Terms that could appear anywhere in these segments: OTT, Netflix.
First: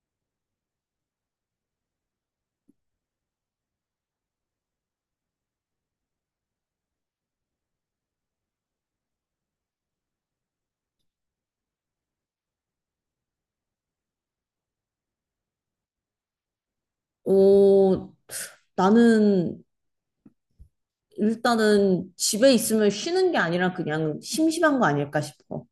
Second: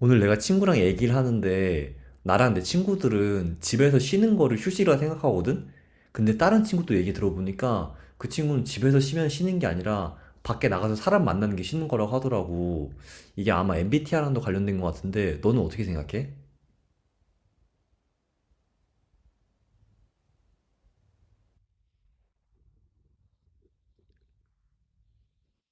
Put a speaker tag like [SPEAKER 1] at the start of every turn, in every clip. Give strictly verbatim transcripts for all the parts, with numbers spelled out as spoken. [SPEAKER 1] 오늘 내가 친구랑 얘기를 하는데 나랑 내 친구들은 집에서 쉬는 거를 휴식이라 생각하거든? 근데 다른 친구도 얘기 들어보니까 그 친구는 집에서 쉬면 쉬는 게 아니라 밖에 나가서 사람 만나는 게 쉬는 거라고 하더라고. 이게 아마 엠비티아이랑도 관련된 것 같은데 너는 어떻게 생각해?
[SPEAKER 2] 어, 나는 일단은 집에 있으면 쉬는 게 아니라 그냥 심심한 거 아닐까 싶어.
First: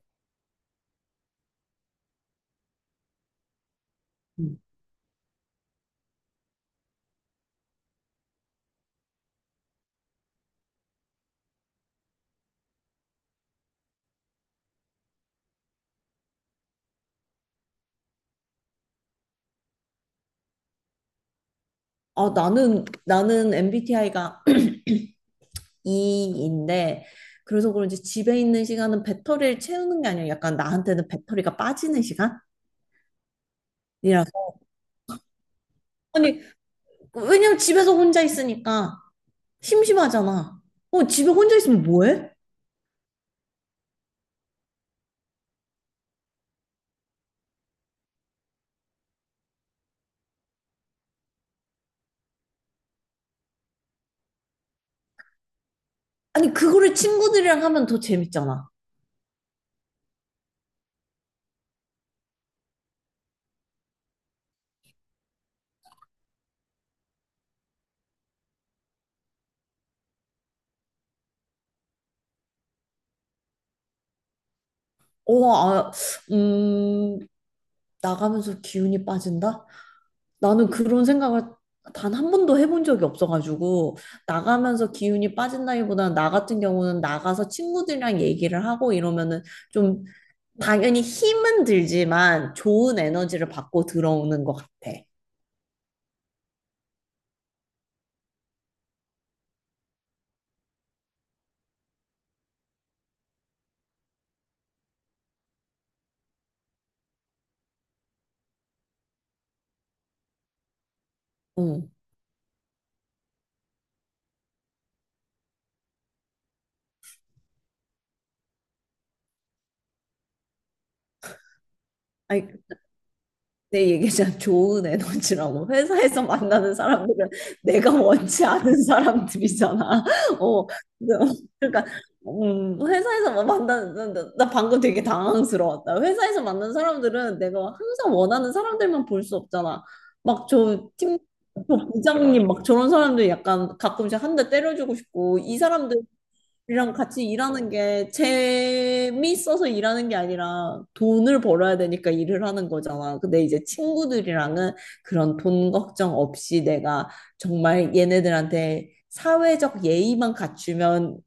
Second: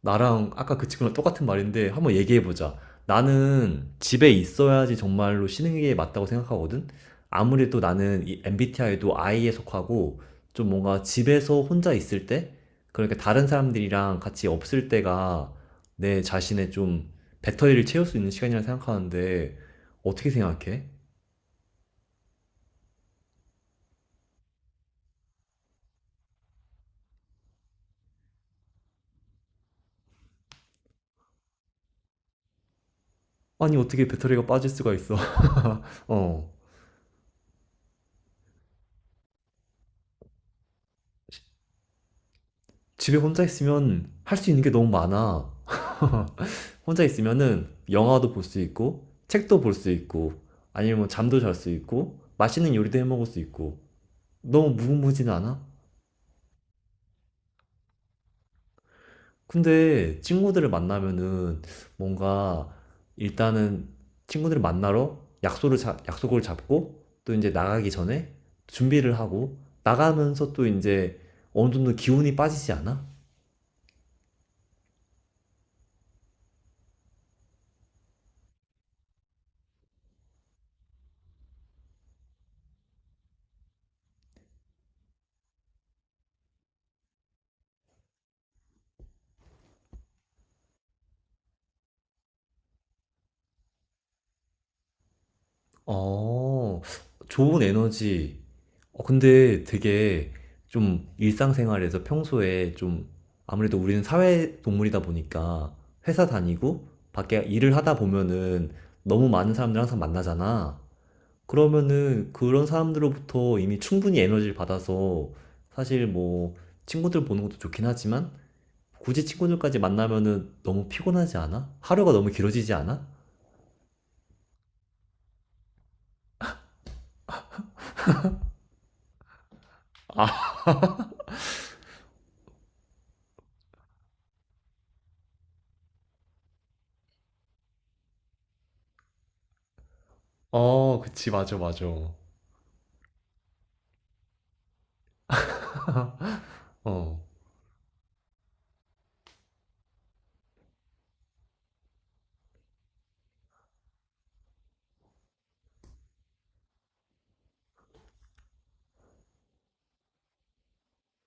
[SPEAKER 1] 나랑 아까 그 친구랑 똑같은 말인데 한번 얘기해보자. 나는 집에
[SPEAKER 2] 음.
[SPEAKER 1] 있어야지 정말로 쉬는 게 맞다고 생각하거든? 아무래도 나는 이 엠비티아이도 아이에 속하고 좀 뭔가 집에서 혼자 있을 때? 그러니까 다른 사람들이랑 같이 없을 때가 내 자신의 좀 배터리를 채울 수 있는 시간이라 생각하는데 어떻게 생각해?
[SPEAKER 2] 아, 나는, 나는 엠비티아이가 E인데, 그래서 그런지 집에 있는 시간은 배터리를 채우는 게 아니라 약간 나한테는 배터리가 빠지는 시간이라서.
[SPEAKER 1] 아니 어떻게 배터리가 빠질 수가 있어?
[SPEAKER 2] 아니,
[SPEAKER 1] 어.
[SPEAKER 2] 왜냐면 집에서 혼자 있으니까 심심하잖아. 어, 집에 혼자 있으면 뭐해?
[SPEAKER 1] 집에 혼자 있으면 할 수 있는 게 너무 많아. 혼자 있으면은 영화도 볼 수 있고, 책도 볼 수 있고, 아니면 뭐 잠도 잘 수 있고, 맛있는 요리도 해 먹을 수 있고. 너무 무궁무진 않아?
[SPEAKER 2] 아니, 그거를 친구들이랑 하면 더 재밌잖아.
[SPEAKER 1] 근데 친구들을 만나면은 뭔가 일단은 친구들을 만나러 약속을 자- 약속을 잡고 또 이제 나가기 전에 준비를 하고 나가면서 또 이제 어느 정도 기운이 빠지지 않아?
[SPEAKER 2] 어, 아, 음, 나가면서 기운이 빠진다? 나는 그런 생각을 단 한 번도 해본 적이 없어가지고, 나가면서 기운이 빠진다기보다는 나 같은 경우는 나가서 친구들이랑 얘기를 하고 이러면은 좀, 당연히 힘은 들지만 좋은 에너지를 받고 들어오는 것 같아.
[SPEAKER 1] 어. 좋은 에너지. 어 근데 되게 좀 일상생활에서 평소에 좀 아무래도 우리는 사회 동물이다 보니까 회사 다니고 밖에 일을 하다 보면은 너무 많은 사람들 항상 만나잖아.
[SPEAKER 2] 응.
[SPEAKER 1] 그러면은 그런 사람들로부터 이미 충분히 에너지를 받아서 사실 뭐 친구들 보는 것도 좋긴 하지만 굳이 친구들까지 만나면은 너무 피곤하지 않아? 하루가 너무 길어지지 않아?
[SPEAKER 2] 내 얘기잖아. 좋은 에너지라고. 회사에서 만나는 사람들은 내가 원치 않은 사람들이잖아.
[SPEAKER 1] 아,
[SPEAKER 2] 어, 그러니까, 음, 회사에서 뭐 만나는, 나, 나- 나 방금 되게 당황스러웠다. 회사에서 만나는 사람들은 내가 항상 원하는 사람들만 볼 수 없잖아. 막 저
[SPEAKER 1] 어,
[SPEAKER 2] 팀,
[SPEAKER 1] 그치, 맞아,
[SPEAKER 2] 저
[SPEAKER 1] 맞아.
[SPEAKER 2] 부장님, 막 저런 사람들 약간 가끔씩 한 대 때려주고 싶고, 이 사람들 이랑
[SPEAKER 1] 어.
[SPEAKER 2] 같이 일하는 게 재미있어서 일하는 게 아니라 돈을 벌어야 되니까 일을 하는 거잖아. 근데 이제 친구들이랑은 그런 돈 걱정 없이 내가 정말 얘네들한테 사회적 예의만 갖추면,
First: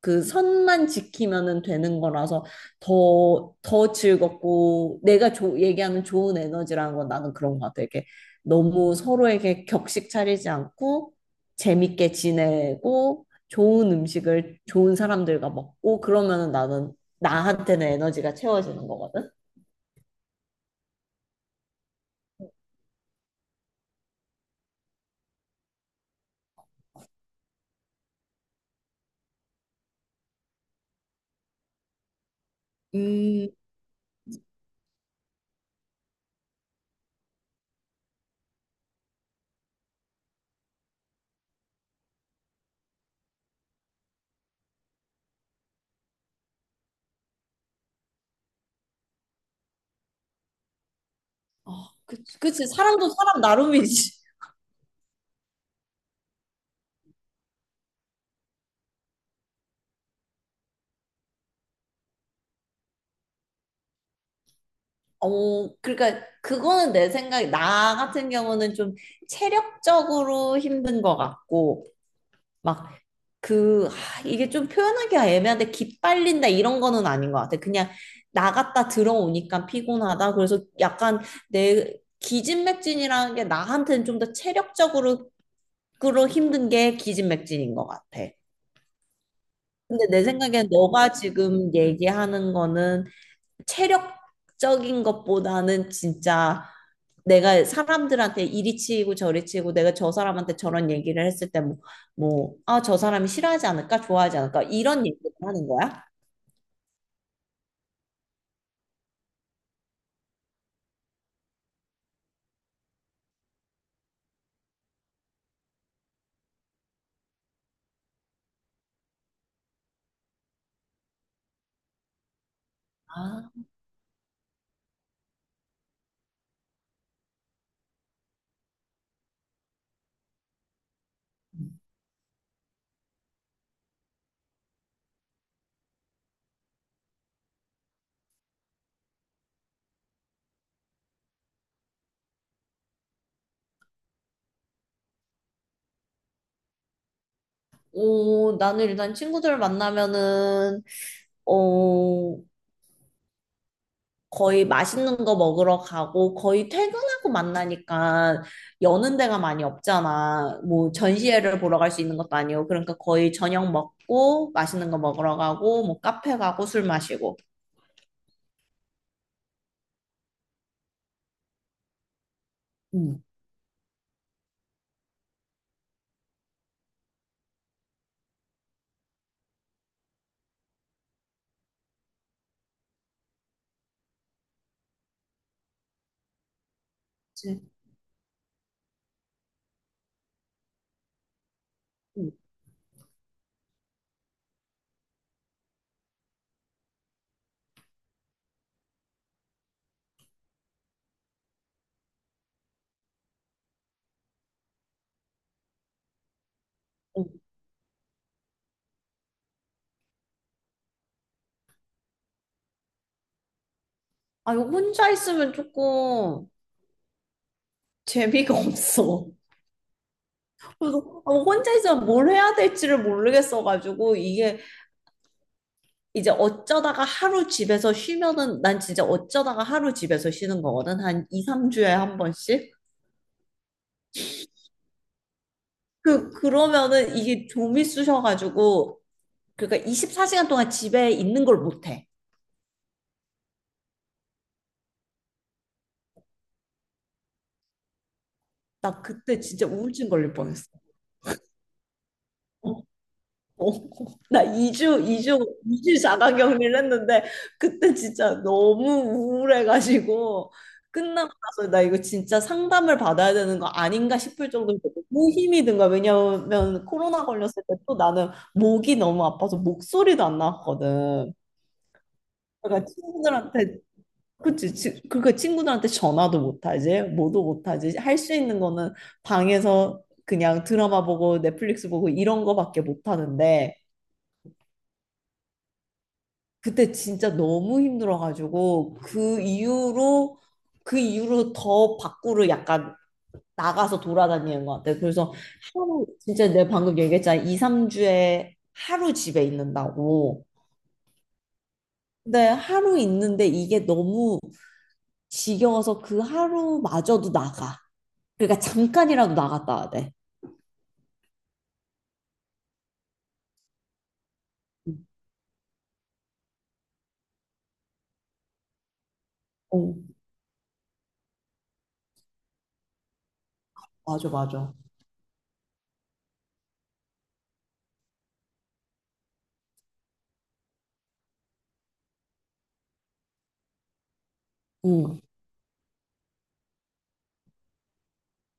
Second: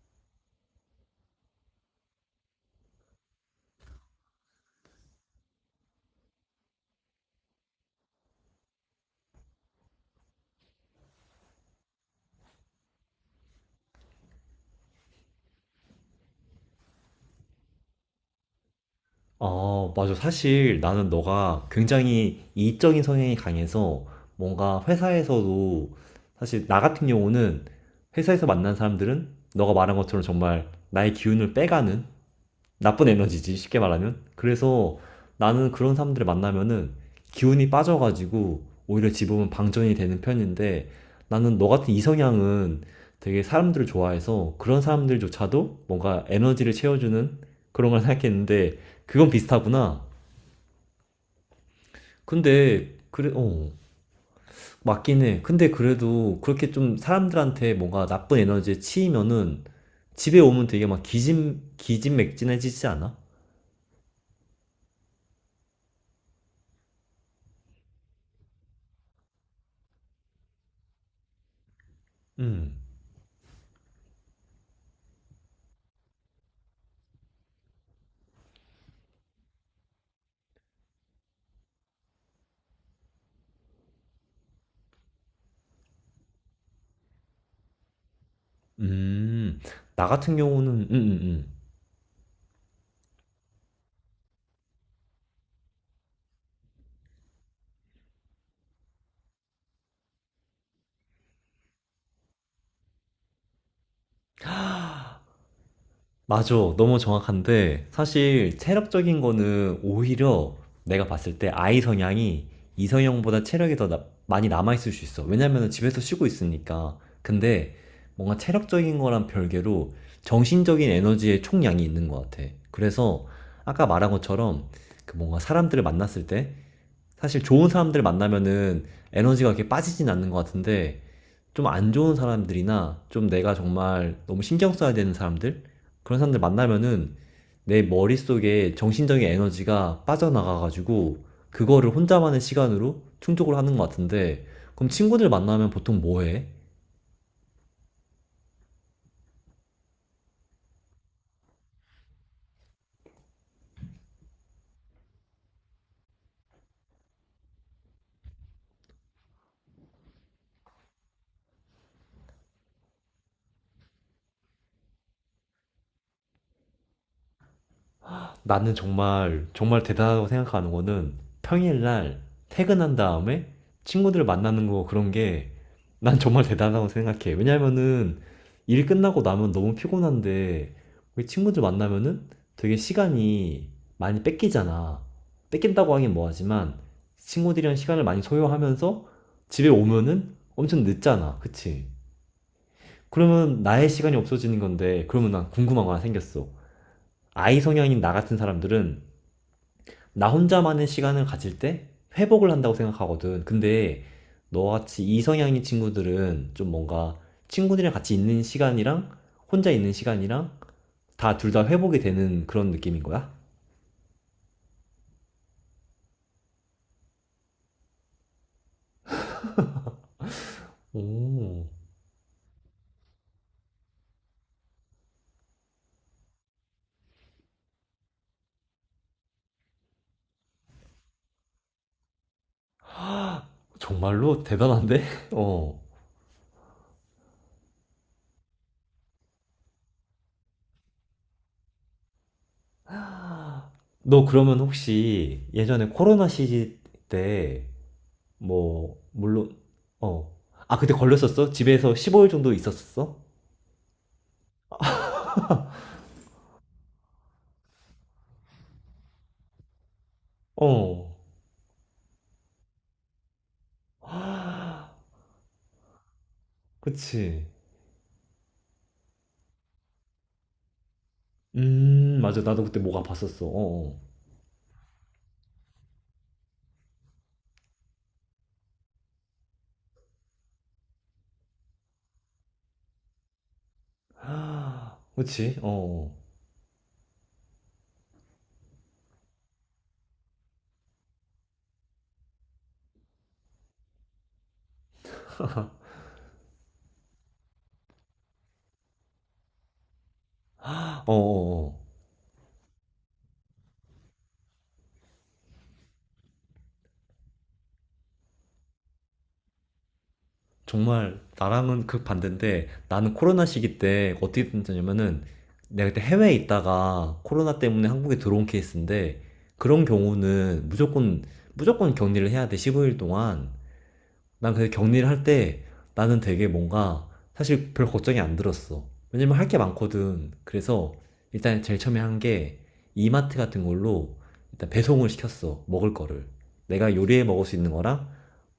[SPEAKER 2] 그 선만 지키면은 되는 거라서 더, 더 즐겁고, 내가 조, 얘기하는 좋은 에너지라는 건 나는 그런 것 같아. 이게 너무 서로에게 격식 차리지 않고 재밌게 지내고 좋은 음식을 좋은 사람들과 먹고 그러면은 나는, 나한테는 에너지가 채워지는 거거든.
[SPEAKER 1] 어, 맞아. 사실 나는 너가 굉장히 이익적인 성향이 강해서 뭔가 회사에서도 사실 나 같은 경우는 회사에서 만난 사람들은 너가 말한 것처럼 정말 나의 기운을 빼가는 나쁜
[SPEAKER 2] 음,
[SPEAKER 1] 에너지지, 쉽게 말하면. 그래서 나는 그런 사람들을 만나면은 기운이 빠져가지고 오히려 집으면 방전이 되는 편인데 나는 너 같은 이성향은 되게 사람들을 좋아해서 그런 사람들조차도 뭔가 에너지를 채워주는 그런 걸 생각했는데 그건 비슷하구나.
[SPEAKER 2] 아, 그치, 그치,
[SPEAKER 1] 근데
[SPEAKER 2] 사람도
[SPEAKER 1] 그래,
[SPEAKER 2] 사람
[SPEAKER 1] 어,
[SPEAKER 2] 나름이지.
[SPEAKER 1] 맞긴 해. 근데 그래도 그렇게 좀 사람들한테 뭔가 나쁜 에너지에 치이면은 집에 오면 되게 막 기진, 기진맥진해지지 않아?
[SPEAKER 2] 어, 그러니까 그거는 내 생각에 나 같은 경우는 좀 체력적으로 힘든 것 같고,
[SPEAKER 1] 음.
[SPEAKER 2] 막 그, 아, 이게 좀 표현하기가 애매한데, 기빨린다, 이런 거는 아닌 것 같아. 그냥 나갔다 들어오니까 피곤하다. 그래서 약간 내, 기진맥진이라는 게 나한테는 좀 더 체력적으로 그로 힘든 게 기진맥진인 것 같아.
[SPEAKER 1] 음. 나
[SPEAKER 2] 근데 내
[SPEAKER 1] 같은
[SPEAKER 2] 생각엔
[SPEAKER 1] 경우는
[SPEAKER 2] 너가
[SPEAKER 1] 음음음.
[SPEAKER 2] 지금 얘기하는 거는 체력적인 것보다는 진짜 내가 사람들한테 이리 치이고 저리 치이고 내가 저 사람한테 저런 얘기를 했을 때 뭐, 뭐, 아, 저 사람이 싫어하지 않을까, 좋아하지 않을까, 이런 얘기를 하는 거야?
[SPEAKER 1] 맞아. 너무 정확한데 사실 체력적인 거는 오히려 내가 봤을 때 아이 성향이 이성형보다 체력이 더 나- 많이 남아 있을 수 있어. 왜냐면은 집에서 쉬고 있으니까. 근데 뭔가 체력적인 거랑 별개로 정신적인 에너지의 총량이 있는 것 같아. 그래서
[SPEAKER 2] 아,
[SPEAKER 1] 아까 말한 것처럼 그 뭔가 사람들을 만났을 때 사실 좋은 사람들을 만나면은 에너지가 그렇게 빠지진 않는 것 같은데 좀 안 좋은 사람들이나 좀 내가 정말 너무 신경 써야 되는 사람들 그런 사람들 만나면은 내 머릿속에 정신적인 에너지가 빠져나가가지고 그거를 혼자만의 시간으로 충족을 하는 것 같은데 그럼 친구들 만나면 보통 뭐 해?
[SPEAKER 2] 오, 나는 일단 친구들 만나면은, 어, 거의 맛있는 거 먹으러 가고, 거의 퇴근하고 만나니까 여는 데가 많이 없잖아. 뭐 전시회를 보러 갈 수 있는 것도 아니고, 그러니까 거의 저녁 먹고 맛있는 거 먹으러 가고 뭐 카페 가고 술 마시고.
[SPEAKER 1] 나는 정말 정말 대단하다고 생각하는 거는 평일날 퇴근한
[SPEAKER 2] 음.
[SPEAKER 1] 다음에 친구들 만나는 거 그런 게 난 정말 대단하다고 생각해. 왜냐면은 일 끝나고 나면 너무 피곤한데 우리 친구들 만나면은 되게 시간이 많이 뺏기잖아. 뺏긴다고 하긴 뭐하지만
[SPEAKER 2] 그치?
[SPEAKER 1] 친구들이랑 시간을 많이 소요하면서 집에 오면은 엄청 늦잖아. 그치?
[SPEAKER 2] 응,
[SPEAKER 1] 그러면 나의 시간이 없어지는 건데 그러면 난 궁금한 거 하나 생겼어. 아이 성향인 나 같은 사람들은 나 혼자만의 시간을 가질 때 회복을 한다고 생각하거든. 근데 너같이 이성향인 친구들은 좀 뭔가
[SPEAKER 2] 응.
[SPEAKER 1] 친구들이랑 같이 있는 시간이랑 혼자 있는 시간이랑 다 둘 다 회복이 되는 그런 느낌인 거야?
[SPEAKER 2] 아, 이거 혼자 있으면 조금 재미가 없어. 그래서 아,
[SPEAKER 1] 오,
[SPEAKER 2] 혼자 있으면 뭘 해야 될지를 모르겠어가지고, 이게 이제 어쩌다가 하루 집에서 쉬면은, 난 진짜 어쩌다가 하루 집에서 쉬는 거거든. 한 이, 삼 주에 한 번씩.
[SPEAKER 1] 정말로 대단한데? 어.
[SPEAKER 2] 그, 그러면은 이게 좀미 쑤셔가지고, 그러니까 이십사 시간 동안 집에 있는 걸 못해.
[SPEAKER 1] 너 그러면 혹시 예전에 코로나 시기 때 뭐
[SPEAKER 2] 나 그때
[SPEAKER 1] 물론
[SPEAKER 2] 진짜 우울증 걸릴
[SPEAKER 1] 어.
[SPEAKER 2] 뻔했어.
[SPEAKER 1] 아, 그때 걸렸었어? 집에서 십오 일 정도 있었었어?
[SPEAKER 2] 어, 어. 나 이 주, 이 주, 이 주 자가 격리를 했는데, 그때 진짜 너무 우울해가지고,
[SPEAKER 1] 어.
[SPEAKER 2] 끝나고 나서 나 이거 진짜 상담을 받아야 되는 거 아닌가 싶을 정도로 너무 힘이 든 거야. 왜냐면 코로나
[SPEAKER 1] 그치.
[SPEAKER 2] 걸렸을 때 또 나는 목이 너무 아파서 목소리도 안 나왔거든.
[SPEAKER 1] 음 맞아. 나도 그때
[SPEAKER 2] 그러니까
[SPEAKER 1] 목 아팠었어.
[SPEAKER 2] 친구들한테
[SPEAKER 1] 어어.
[SPEAKER 2] 그치, 지, 그러니까 친구들한테 전화도 못하지, 뭐도 못하지. 할 수 있는 거는 방에서 그냥 드라마 보고 넷플릭스 보고 이런 거밖에 못하는데,
[SPEAKER 1] 하, 그치? 어어.
[SPEAKER 2] 그때 진짜 너무 힘들어가지고, 그 이후로, 그 이후로 더 밖으로 약간 나가서 돌아다니는 것 같아. 그래서 하루, 진짜 내가 방금 얘기했잖아. 이, 삼 주에 하루 집에 있는다고.
[SPEAKER 1] 하, 어어어.
[SPEAKER 2] 근데 하루 있는데 이게 너무 지겨워서 그 하루마저도 나가. 그러니까 잠깐이라도 나갔다 와야 돼.
[SPEAKER 1] 정말 나랑은 극반대인데 나는 코로나 시기 때 어떻게 됐냐면은 내가 그때 해외에 있다가 코로나 때문에 한국에 들어온 케이스인데 그런
[SPEAKER 2] 어,
[SPEAKER 1] 경우는 무조건 무조건 격리를 해야 돼. 십오 일 동안.
[SPEAKER 2] 맞아,
[SPEAKER 1] 난 근데
[SPEAKER 2] 맞아.
[SPEAKER 1] 격리를 할 때 나는 되게 뭔가 사실 별 걱정이 안 들었어. 왜냐면 할게 많거든. 그래서 일단 제일 처음에 한 게 이마트 같은 걸로 일단 배송을
[SPEAKER 2] 응.
[SPEAKER 1] 시켰어. 먹을 거를. 내가 요리해 먹을 수 있는 거랑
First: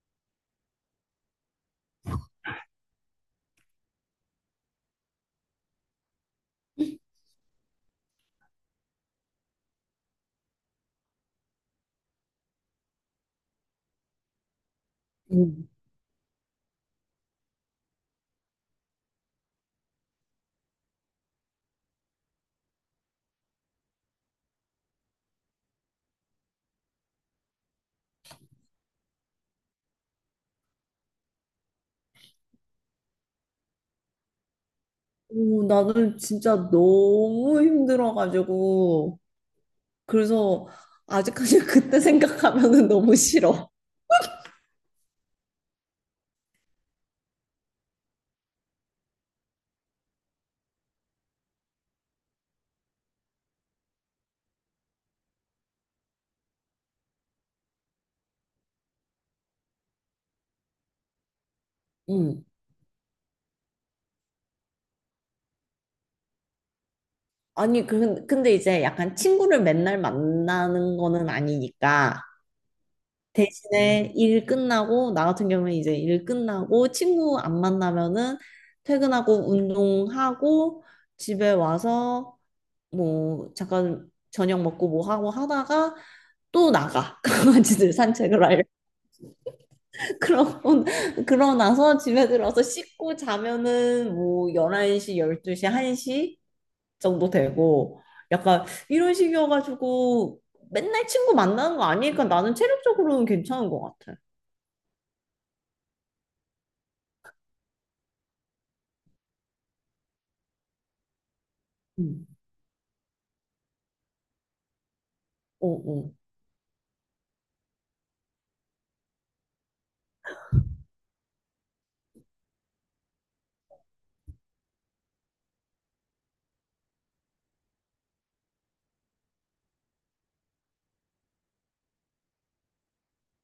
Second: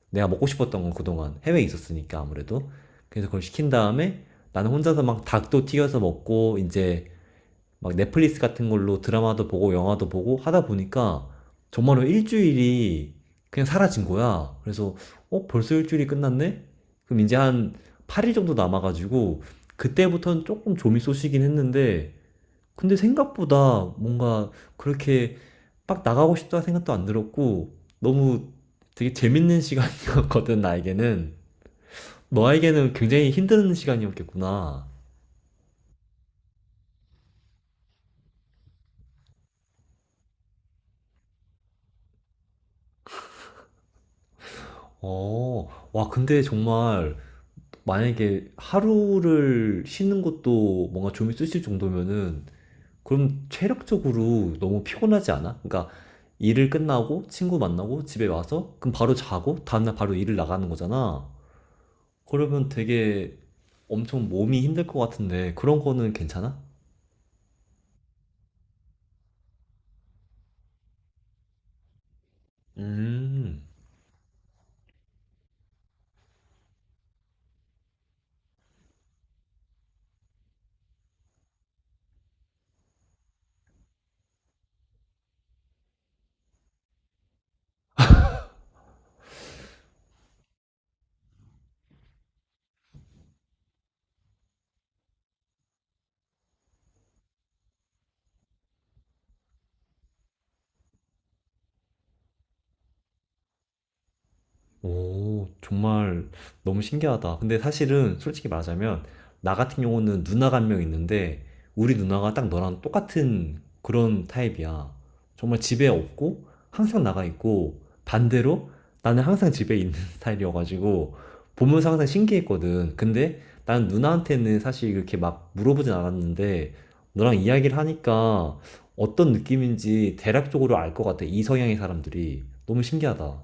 [SPEAKER 1] 내가 먹고 싶었던 건 그동안 해외에 있었으니까 아무래도. 그래서 그걸 시킨 다음에 나는 혼자서 막 닭도 튀겨서 먹고 이제 막 넷플릭스 같은 걸로 드라마도 보고 영화도 보고 하다 보니까 정말로 일주일이 그냥 사라진 거야. 그래서 어,
[SPEAKER 2] 응.
[SPEAKER 1] 벌써 일주일이 끝났네? 그럼 이제 한 팔 일 정도 남아가지고 그때부터는 조금 좀이 쏘시긴 했는데 근데 생각보다 뭔가 그렇게 빡 나가고 싶다 생각도 안 들었고 너무 되게 재밌는 시간이었거든 나에게는 너에게는 굉장히 힘든 시간이었겠구나.
[SPEAKER 2] 오, 나는 진짜 너무 힘들어가지고. 그래서 아직까지 그때 생각하면은 너무 싫어.
[SPEAKER 1] 어, 와 근데 정말 만약에 하루를 쉬는 것도 뭔가 좀이 쓰실 정도면은 그럼 체력적으로 너무 피곤하지 않아? 그러니까 일을 끝나고 친구 만나고 집에 와서 그럼 바로 자고 다음날 바로 일을 나가는 거잖아.
[SPEAKER 2] 응.
[SPEAKER 1] 그러면 되게 엄청 몸이 힘들 것 같은데 그런 거는 괜찮아?
[SPEAKER 2] 아니, 그, 근데 이제 약간 친구를 맨날 만나는 거는 아니니까.
[SPEAKER 1] 음.
[SPEAKER 2] 대신에 일 끝나고, 나 같은 경우는 이제 일 끝나고 친구 안 만나면은, 퇴근하고, 운동하고, 집에 와서 뭐 잠깐 저녁 먹고 뭐 하고 하다가, 또 나가 강아지들 산책을 할 그러고, 그러고 나서 집에 들어서 씻고 자면은 뭐 열한 시, 열두 시, 한 시 정도 되고 약간 이런 식이어가지고, 맨날 친구 만나는 거 아니니까 나는 체력적으로는 괜찮은 것 같아.
[SPEAKER 1] 오, 정말 너무 신기하다. 근데 사실은 솔직히 말하자면, 나 같은 경우는 누나가 한 명 있는데, 우리
[SPEAKER 2] 음.
[SPEAKER 1] 누나가 딱 너랑 똑같은 그런 타입이야. 정말
[SPEAKER 2] 어,
[SPEAKER 1] 집에
[SPEAKER 2] 어.
[SPEAKER 1] 없고, 항상 나가 있고, 반대로 나는 항상 집에 있는 스타일이어가지고, 보면서 항상 신기했거든. 근데 난 누나한테는 사실 그렇게 막 물어보진 않았는데, 너랑 이야기를 하니까 어떤 느낌인지 대략적으로 알 것 같아. 이 성향의 사람들이. 너무 신기하다.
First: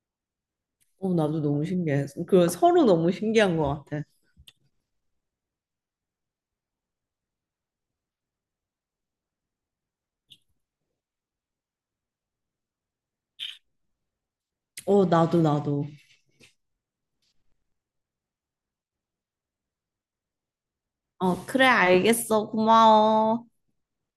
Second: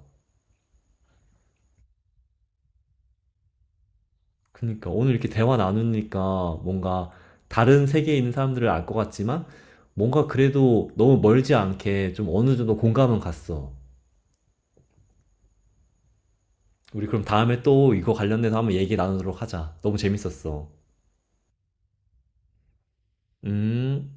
[SPEAKER 2] 어, 나도 너무 신기해. 그 서로 너무 신기한 것 같아.
[SPEAKER 1] 그니까 오늘 이렇게 대화 나누니까 뭔가 다른 세계에 있는 사람들을 알 것 같지만 뭔가 그래도 너무 멀지 않게 좀 어느 정도 공감은 갔어.
[SPEAKER 2] 어, 나도, 나도.
[SPEAKER 1] 우리 그럼 다음에 또 이거 관련돼서 한번 얘기 나누도록 하자. 너무 재밌었어.
[SPEAKER 2] 어, 그래, 알겠어. 고마워.
[SPEAKER 1] 음.